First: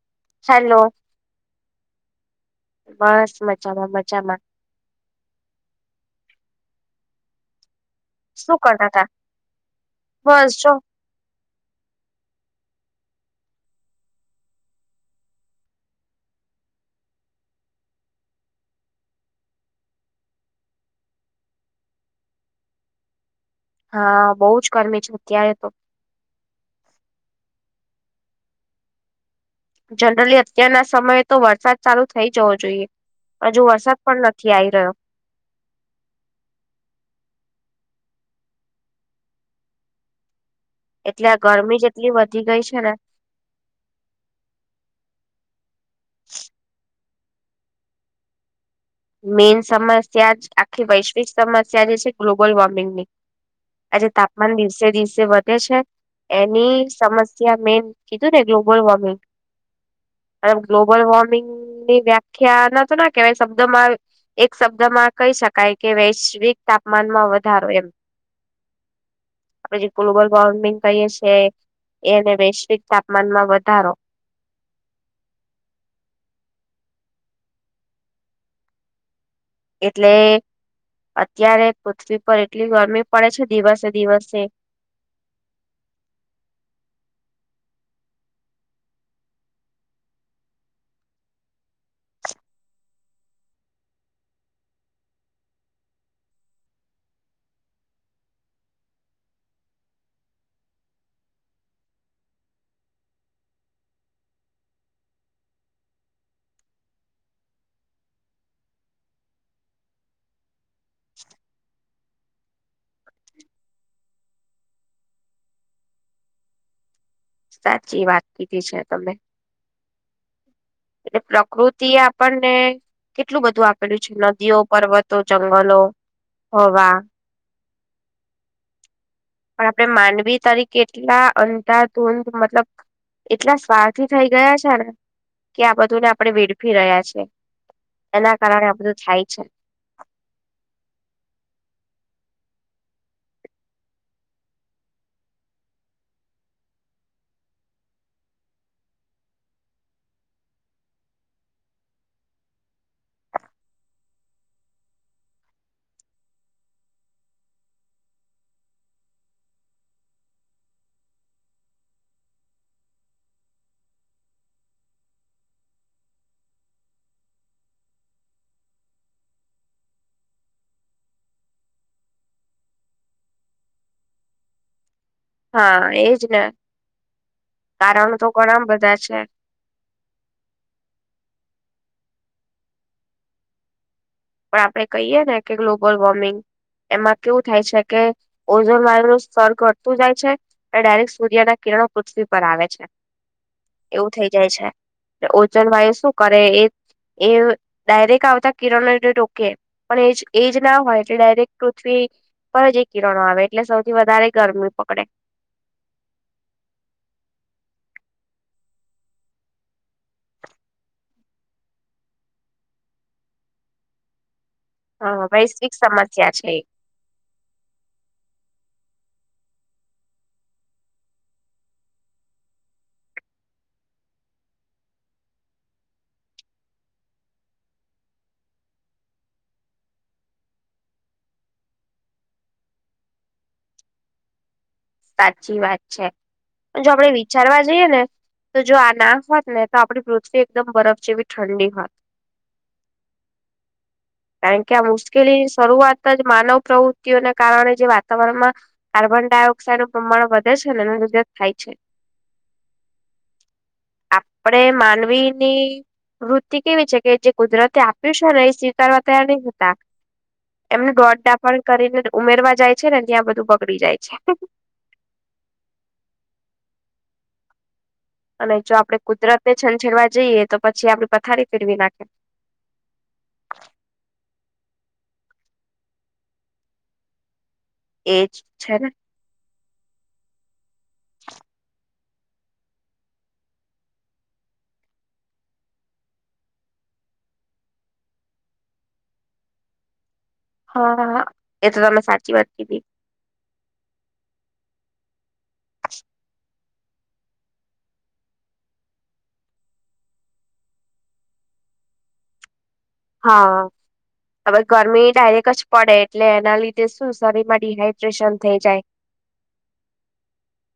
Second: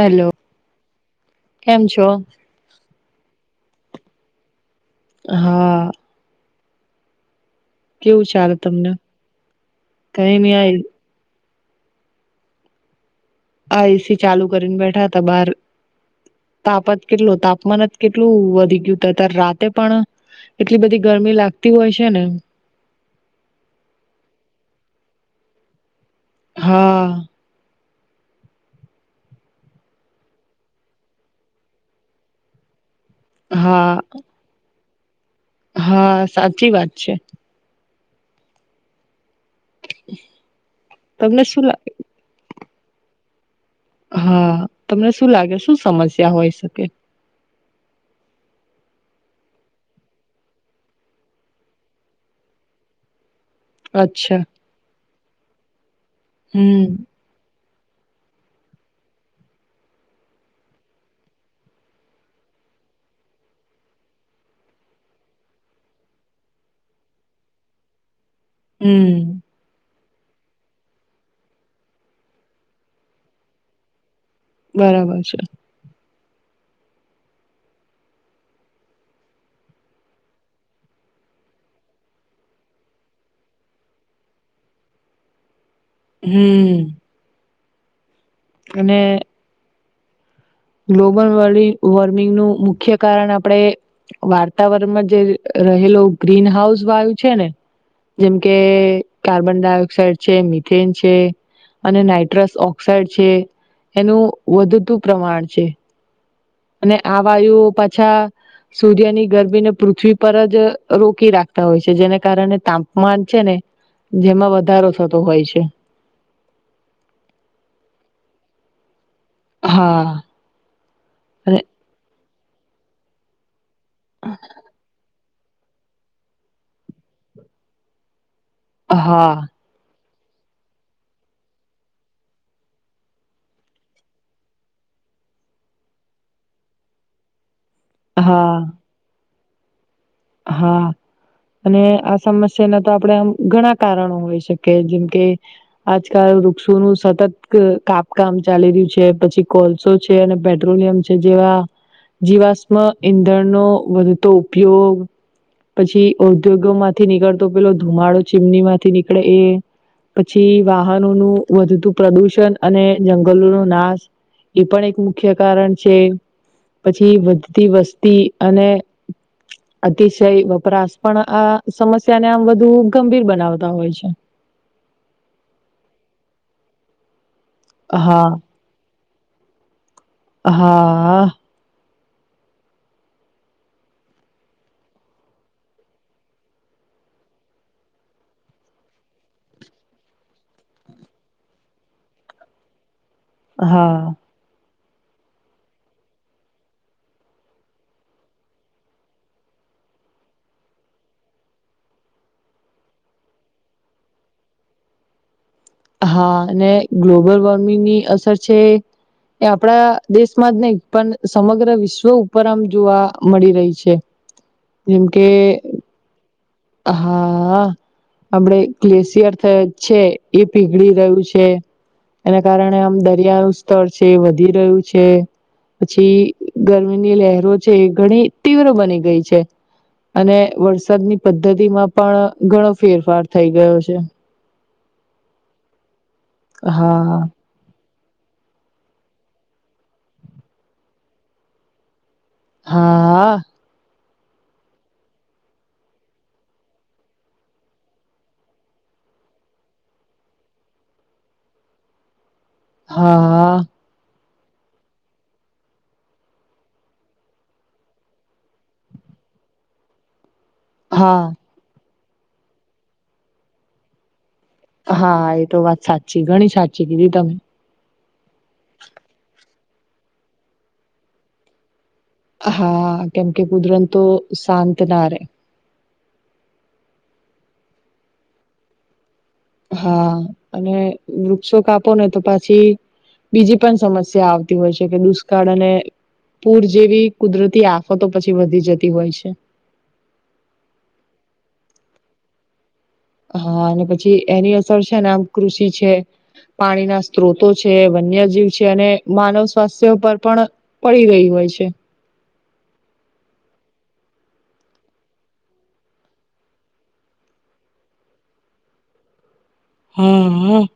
Hello hello કેમ છો? બસ મજામાં મજામાં હા કેવું ચાલે શું કરતા તમને તા બસ જો કઈમિઆ હા એસી ચાલુ કરીને બેઠા તા બાર તાપ જ કેટલું તાપમાન જ કેટલું વધી ગયું હત અત્યારે રાતે પણ એટલી બધી ગરમી લાગતી હોય છે ને હા બહુ જ કર્મી છે અત્યારે તો હા જનરલી અત્યારના સમયે તો વરસાદ ચાલુ થઇ જવો જોઈએ હજુ હા વરસાદ પણ નથી આઈ રહ્યો હા સાચી વાત છે [inaudible] એટલે આ તમને શું ગરમી જ એટલી વધી ગઈ છે ને લાગે હા તમને શું લાગે શું સમસ્યા હોય શકે મેઈન સમસ્યા જ આખી વૈશ્વિક સમસ્યા જે છે ગ્લોબલ વોર્મિંગની આજે અચ્છા તાપમાન દિવસે દિવસે વધે છે એની હમ સમસ્યા. મે એમ કીધું ને ગ્લોબલ વોર્મિંગ અને ગ્લોબલ વોર્મિંગની વ્યાખ્યા ના તો ના કેવાય તમારે એક શબ્દમાં કહી શકાય કે વૈશ્વિક તાપમાનમાં વધારો એમ હમ આપણે જે ગ્લોબલ વોર્મિંગ કહીએ છે એને વૈશ્વિક તાપમાનમાં વધારો બરાબર છે. એટલે અત્યારે પૃથ્વી પર એટલી ગરમી પડે છે. દિવસે દિવસે હમ્મ અને ગ્લોબલ વોર્મિંગનું મુખ્ય કારણ આપણે વાતાવરણમાં જે રહેલો ગ્રીન હાઉસ વાયું છે ને જેમ કે કાર્બન ડાયોક્સાઈડ છે મિથેન છે અને નાઈટ્રસ ઓક્સાાઈડ છે એનું વધતું પ્રમાણ છે અને આવાયું પાછા સૂર્યની ગરમીને પૃથ્વી પર જ રોકી રાખતા હોય છે જેને કારણે તાપમાન છે ને જેમાં વધારો થતો હોય છે સાચી વાત કીધી છે તમે હા એટલે અને પ્રકૃતિ એ આપણને કેટલું બધું આપેલું છે નદીઓ પર્વત તો જંગલો હવા હા પણ આપણે માનવી તારી કેટલા અંધાધૂંધ મતલબ એટલા સ્વાથી થઇ ગયા છે ને કે આ બધુંને આપણે વેડફી રહ્યા છે. એના હા કારણે આ બધું થાય છે. હા અને આ સમસ્યા ના તો આપણેે આમ ઘણા કારણો હોય, શકીએ જેમ કે આજકાલ. વૃક્ષો નું સતત કાપકામ ચાલી રહ્યું છે પછી કોલસો છે, અને પેટ્રોલિયમ છે, જે આ જીવાશમ ઈંધણનો, વધતો ઉપયોગ પછી ઔદ્યોગો માંથી નીકળતો પેલો ધુમાડો ચીમની, માંથી નીકળે એ પછી, વાહનોનું વધતું પ્રદુષણ અને જંગલોનો નાશ એ પણ એક મુખ્ય કારણ છે. પછી વધતી વસ્તી અને અતિશય, વપરાશ પણ આ સમસ્યાને આમ વધુ ગંભીર બનાવતા હોય છે. હા, એજ ને કારણ તો હા ઘણા બધા છે. હા પણ આપડણે કહીએ, ને કે ગ્લોબલ વોર્મિંગ. એમાં કેવું થાય છે, કે ઓઝોન વાળુંનું સ્તર ઘટતું જાય છે, અને ડાયરેક્ટ સૂર્યના હવ, પૃથ્વી પર આવે છે એવું હા થઇ જાય છે. ઓચન વાય શુ, કરે એ એ ડાયરેક્ટ આવતા કિરણ ટોકે પણ એ એજ ના હોય, એટલે ડાયરેક્ટ પૃથ્વી ફજ, એક કિરણો આવે એટલે સૌથી વધારે ગરમી પકડે હા, અને ગ્લોબલ વોર્મિંગ ની અસર છે. એ આપણા દેશમાં જ નહી, પણ સમગ્ર વિશ્વ ઉપર આમ જોવા મળી રહી છે. જેમકે હા, વૈશ્વિક સમસ્યા છે. હા આપડ ગ્લેશિયર છે, એ પીગળી રહ્યું છે. એના કારણે આમ દરિયાનું સ્તર છે વધી રહ્યું છે. પછી ગરમીની લહેરો છે, એ ઘણી તીવ્ર બની ગઈ છે. અને વરસાદની પદ્ધતિમાં પણ ઘણો ફેરફાર થઈ ગયો છે. સાચી વાત છે, પણ જો આપડે હા વિચારવા જઈએ ને તો જો આ ના હોત, ને તો આપડી પૃથ્વી એકદમ બરફ જેવી ઠંડી હોત. હા કારણ કે, આ મુશ્કેલીની શરૂઆત જ માનવ પ્રવૃત્તિઓને કારણે જે વાતાવરણમાં કાર્બન ડાયોક્સ વૃકસો નું પ્રમાણ વધે છે એને ને લિધેજ થાય છે હા આપડે માનવી ની વૃત્તિ કેવી છે કે જે કુદરતે આપ્યું છે ને એ સ્વીકારવા તૈયાર નહી થતા એમને હા દોડડા પણ કરીને ઉમેરવા જાય છે ને ત્યાં બધું બગડી જાય છે હા એ તો વાત સાચી ઘણી સાચી કીધી તમે અને જો આપડે કુદરત ને છંછેડવા જઈએ તો પછી આપડે પથારી ફેરવી નાખે હા, કેમ કે કુદરત તો શાંત ના રે એજ છેને. હા, અને વૃક્ષો કાપો ને તો પછી બીજી પણ સમસ્યા આવતી હોય છે. કે દુષ્કાળ અને પૂર જેવી કુદરતી આફતો પછી વધી જતી હોય, છે. હા, એ તો તમે સાચી વાત કીધી હા, અને પછી એની અસર છેને, આમ કૃષિ છે. પાણી ના સ્ત્રોતો છે વન્યજીવ છે, અને માનવ સ્વાસ્થ્ય પર પણ પડી ગહી હોય પ છે હા હવે, ગરમી ડાયરેક્ટ જ પડે એટલે એના લીધે શું શરીરમાં ડીહાઈડ્રેશન થઈ જાય હમ મ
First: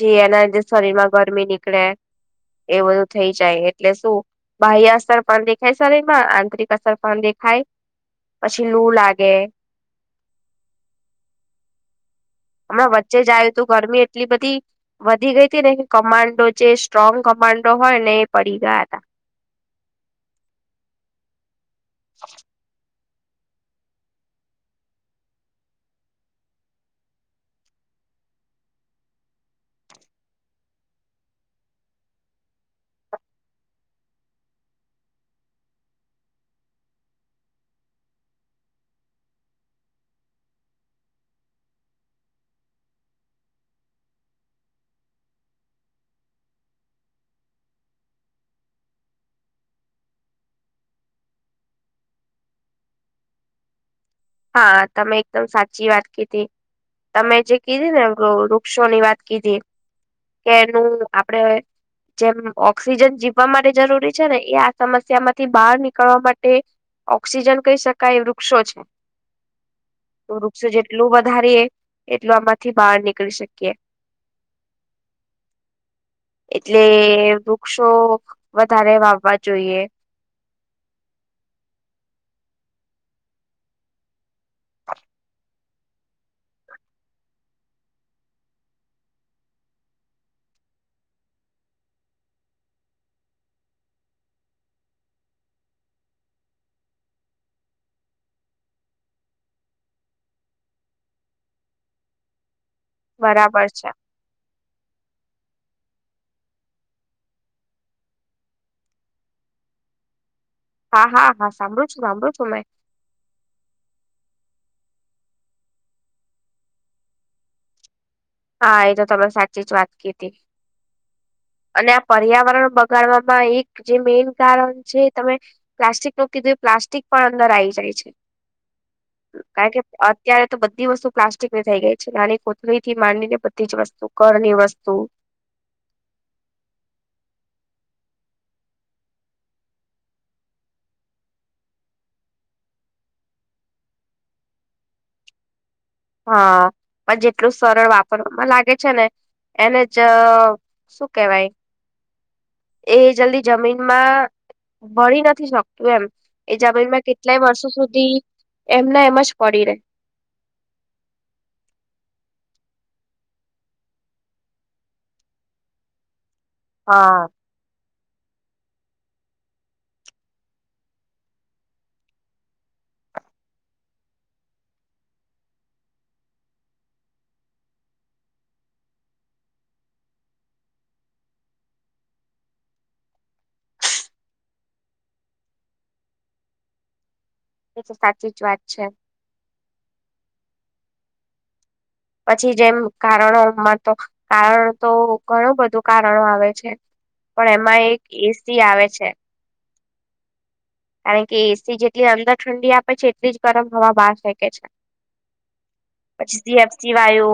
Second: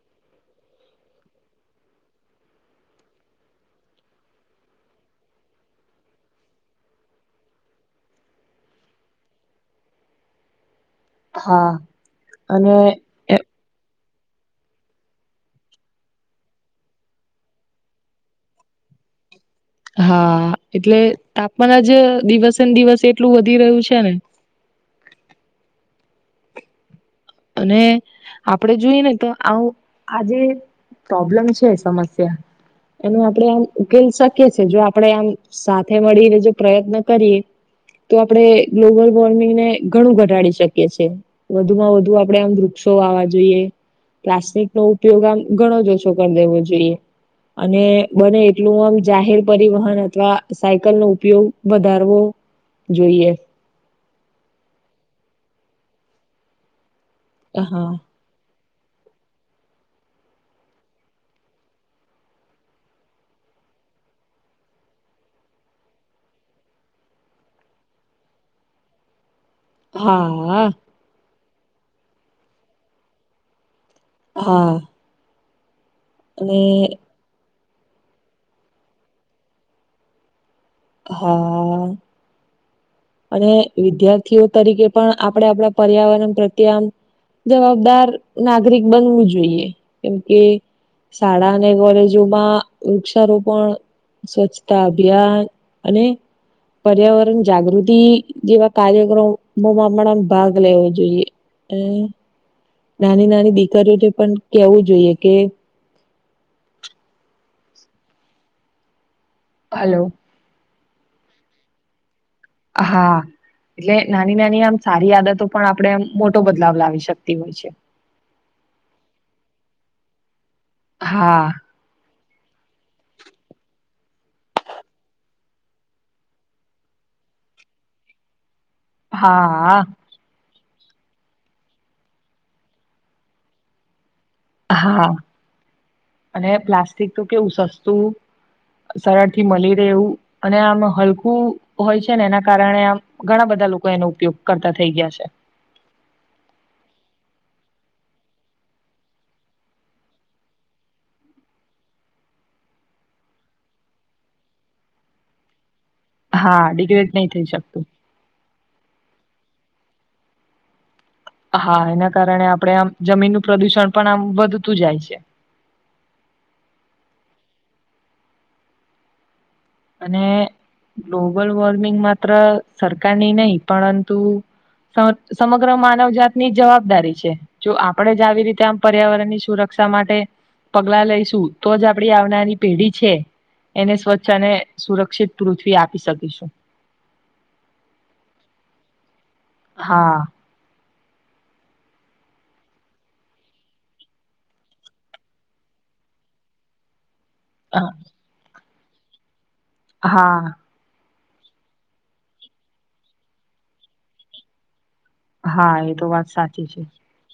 જી એના જે શરીર માં ગરમી નીકળે એ બધું થઈ જાય એટલે શું બાહ્ય સ્તર પણ દેખાય શરીર માં આંતરિક અસર પણ દેખાય પછી લુ લાગે [inaudible] હા અને અમે વચ્ચે જાયું તું ગરમી એટ એટલી બધી વધી ગઈ હતી ને કમાન્ડો જે સ્ટ્રોંગ કમાન્ડો હોય ને એ પડી ગયા તા [inaudible] હા એટલે તાપમાન જ દિવસેને દિવસ એ કેટલું વધી રહ્યું છે ને અને આપડે જોઈએ ને તો આવું આજે પ્રોબ્લેમ છે સમસ્યા એનો આપણેે આમ ઉકેલ શકીએ છીએ જો આપણેે આમ સાથે મળીને જો પ્રયત્ન કરીએ તો આપણે ગ્લોબલ વોર્મિંગને ઘણું ઘટાડી શકીએ છીએ વધુમાં વધુ આપણેે આમ વૃક્ષો વાવા જોઈએ પ્લાસ્ટિક નો ઉપયોગ આમ ઘણો જ ઓછો કરી દેવો જોઈએ અને બને એટલું આમ જાહેર પરિવહન અથવા સાયકલ નો ઉપયોગ વધારવો જોઈએ હા તમે એકદમ સાચી વાત કીધી તમે જે હા કીધી ને એમ રો વૃક્ષોની વાત કીધી કે એનું આપડે જેમ ઓક્સિજન જીવવા માટે જરૂરી છે ને એ આ સમસ્યા માંથી બહાર નીકળવા માટે ઓક્સિજન કહી શકાય વૃક્ષો છે. તો હા વૃક્ષ જેટલું વધારીએ એટલું આમાંથી બહાર નીકળી શકીએ. હા. અને એટલે વૃક્ષો વધારે વાવવા જોઈએ હા. અને વિદ્યાર્થીઓ તરીકે પણ આપણે આપણા પર્યાવરણ પ્રત્યે આમ જવાબદાર નાગરિક બનવું જોઈએ, કેમ કે શાળા અને કોલેજોમાં વૃક્ષારોપણ સ્વચ્છતા અભિયાન અને પર્યાવરણ જાગૃતિ જેવા કાર્યક્રમમાં પણ ભાગ લેવો જોઈએ. નાની નાની બરાબર છે દીકરીઓને પણ કેવું જોઈએ કે હલો હા, હા, હા, સાંભળું છું, સાંભળું છું. મેં હા, એટલે નાની નાની આમ સારી આદતો પણ આપણે મોટો બદલાવ લાવી શકતી હોય છે. હા, એ તો તમામે સાચી જ વાત ક હતી. હા અને આ પર્યાવરણ બગાડવામાં એક જે મેન કારણ છે, તમે પ્લાસ્ટિક ન કીધું એ પ્લાસ્ટિક પણ અંદર આવીઈ જાય છે. કારણ હા કે અત્યારે તો બધી વસ્તુ પ્લાસ્ટિકની થઈ ગઈ છે. નાની કોથળી થી માને બધી જ વસ્તુ ઘરની વસ્તુ હા અને પ્લાસ્ટિક તો કેવું સસ્તું [unintelligible] સરળથી મળી રહે એવું અને આમ હલકું હોય છે ને એના કારણે આમ ઘણા બધા લોકો એનો ઉપયોગ કરતા થઈ ગયા છે હા, પણ જેટલું સરળ વાપરવામાં લાગે છે ને એને જ શું કેવાય એ જલ્દી જમીનમાં ભળ નથી શકતો એમ હા એજબમાં ડિગ્રેડ નહી કેટલાય થઈ વર્ષો શકતું સુધી એમના એમાં પડી રે હા એના કારણે આપણેે આમ જમીનનું પ્રદુષણ પણ આમ વધતું જાય છે હા અને ગ્લોબલ વોર્મિંગ માત્ર સરકારની નહીં પરંતુ સમગ્ર માનવ જાતની જવાબદારી છે જો આપણેે જ આવી રીતે આમ પર્યાવરણની સુરક્ષા રક્ષા માટે પગલા લઈશું તો જ આપડી આવનારી પેઢી છે, એને સ્વચ્છ અને સુરક્ષિત પૃથ્વી આપી શકીશું. એ તો સાચી જ વાત છે. હા. પછી જેમ કારણો તો કારણ તો ઘણું બધું કારણો આવે છે પણ એમાં એક એસી આવે છે. હા કારણ કે એસી જેટલી અંદર ઠંડી આપે છે, એટલી જ ગરમ હવા બાર શકે છે. હા એ તો વાત પછી સાચી છે સીએફસી વાયુ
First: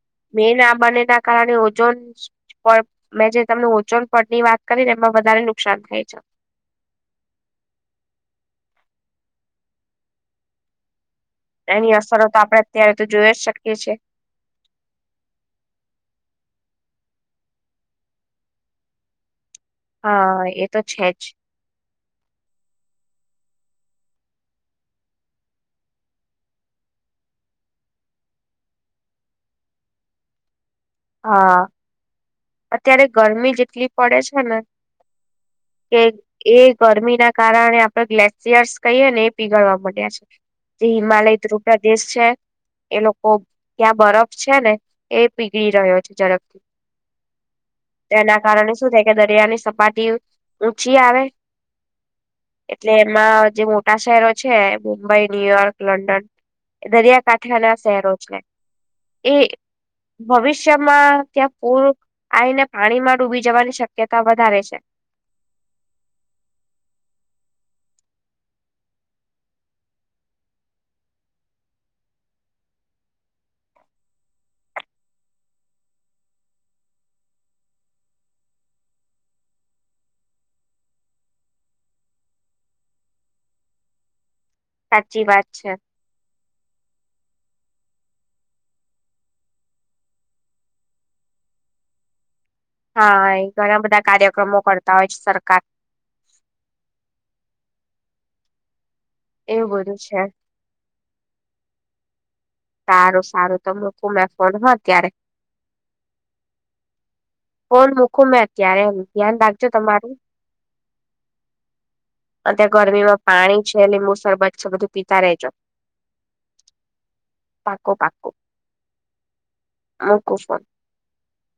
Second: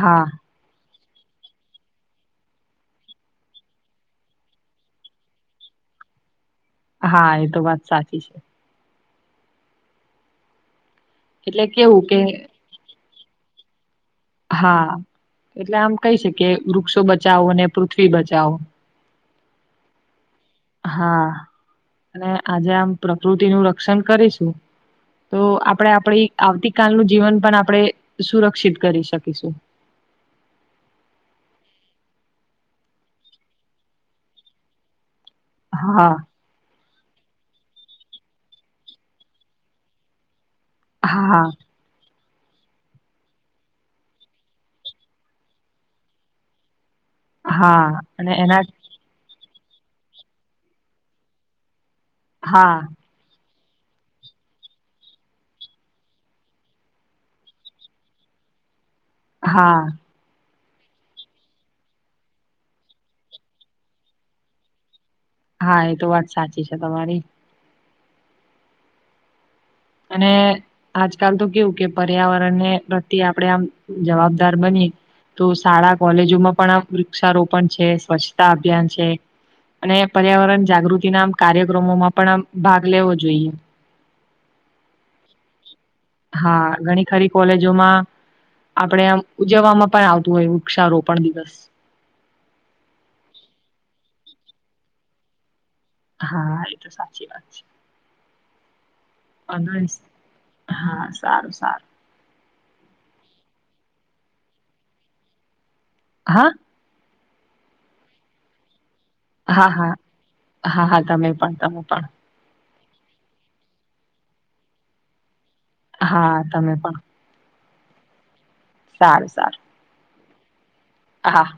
હા મે ના બને ત કારણે ઓજોન મેં જે તમને ઓજોન પડની વાત કરીને એમાં વધારે નુકસાન થાય છે. હા એ તો વાત સાચી છે એટલે એની કેવું કે અસરો તો આપડે અત્યારે તો જોઈ જ શકીએ છીએ હા એટલે આમ કઈ શ કે વૃક્ષો બચાવો ને પૃથ્વી બચાવો હા એ તો છે જ હા અને આજે આમ પ્રકૃતિ નું રક્ષણ કરીશું તો આપણે આપણી આવતી કલનું જીવન પણ આપણે સુરક્ષિત કરી શકીશું [unintelligible] હા અત્યારે ગરમી જેટલી પડે છે ને કે હા એ ગરમી ના કારણે આપડે ગ્લેશિયર્સ કહીએ ને એ પીગળવા મળડ્યા છે જે હિમાલય હા ધ્રુપ્રદેશ છે. એ લોકો ત્યાં બરફ છે, ને એ પીગળી રહ્યો છે, ઝડપથી હા અને એના કારણે શું થાય કે દરિયાની પટી ઊચી આવે હા એટલે એમાં જે મોટા શહેરો છે મુંબઈ ન્યુયોર્ક લંડન. દરિયાકાંઠે અને આ શહેરો જ હા, ભવિષ્યમા, ત્યાં પૂર આવીઈને પાણીમાં ડૂબી જવાની શક્યતા વધારે છે. હા, એ તો વાત સાચી છે. તમારી અને આજકાલ, તો કેવુ કે પર્યાવરણને પ્રત્યે આપણેે આમ જવાબદાર બની તો શાળા કોલેજોમાં પણ આ વૃક્ષારોપણ છે, સ્વચ્છતા અભિયાન છે. અને પર્યાવરણ જાગૃતિ ના કાર્યક્રમોમાં પણ આ ભાગ લેવો જોઈએ. સાચી વાત છે. હા, ઘણી ખરી કોલેજોમા આપણેે આ ઉજવવામાં પણ આવતું હોય વૃક્ષારોપણ દિવસ હા એ ઘણા બધા કાર્યક્રમો કરતા હોય છે સરકાર હા એ તો સાચી વાત છે. બ એવું બધું છે હા સારું, સારું સારું સારું તમે મૂકું ફોન હા અત્યારે. હા. કોણ મુૂકું મેં અત્યારે ધ્યાન રાખજો હા હા તમારું હા હા, તમે પણ તમે પણ ત ગરમીમાં પાણી છે લીંબુ શરબત છે બધું પીતા રજો હા તમે પણ પાકો પાકો સારું, સારું હા, મુકો ફોન હા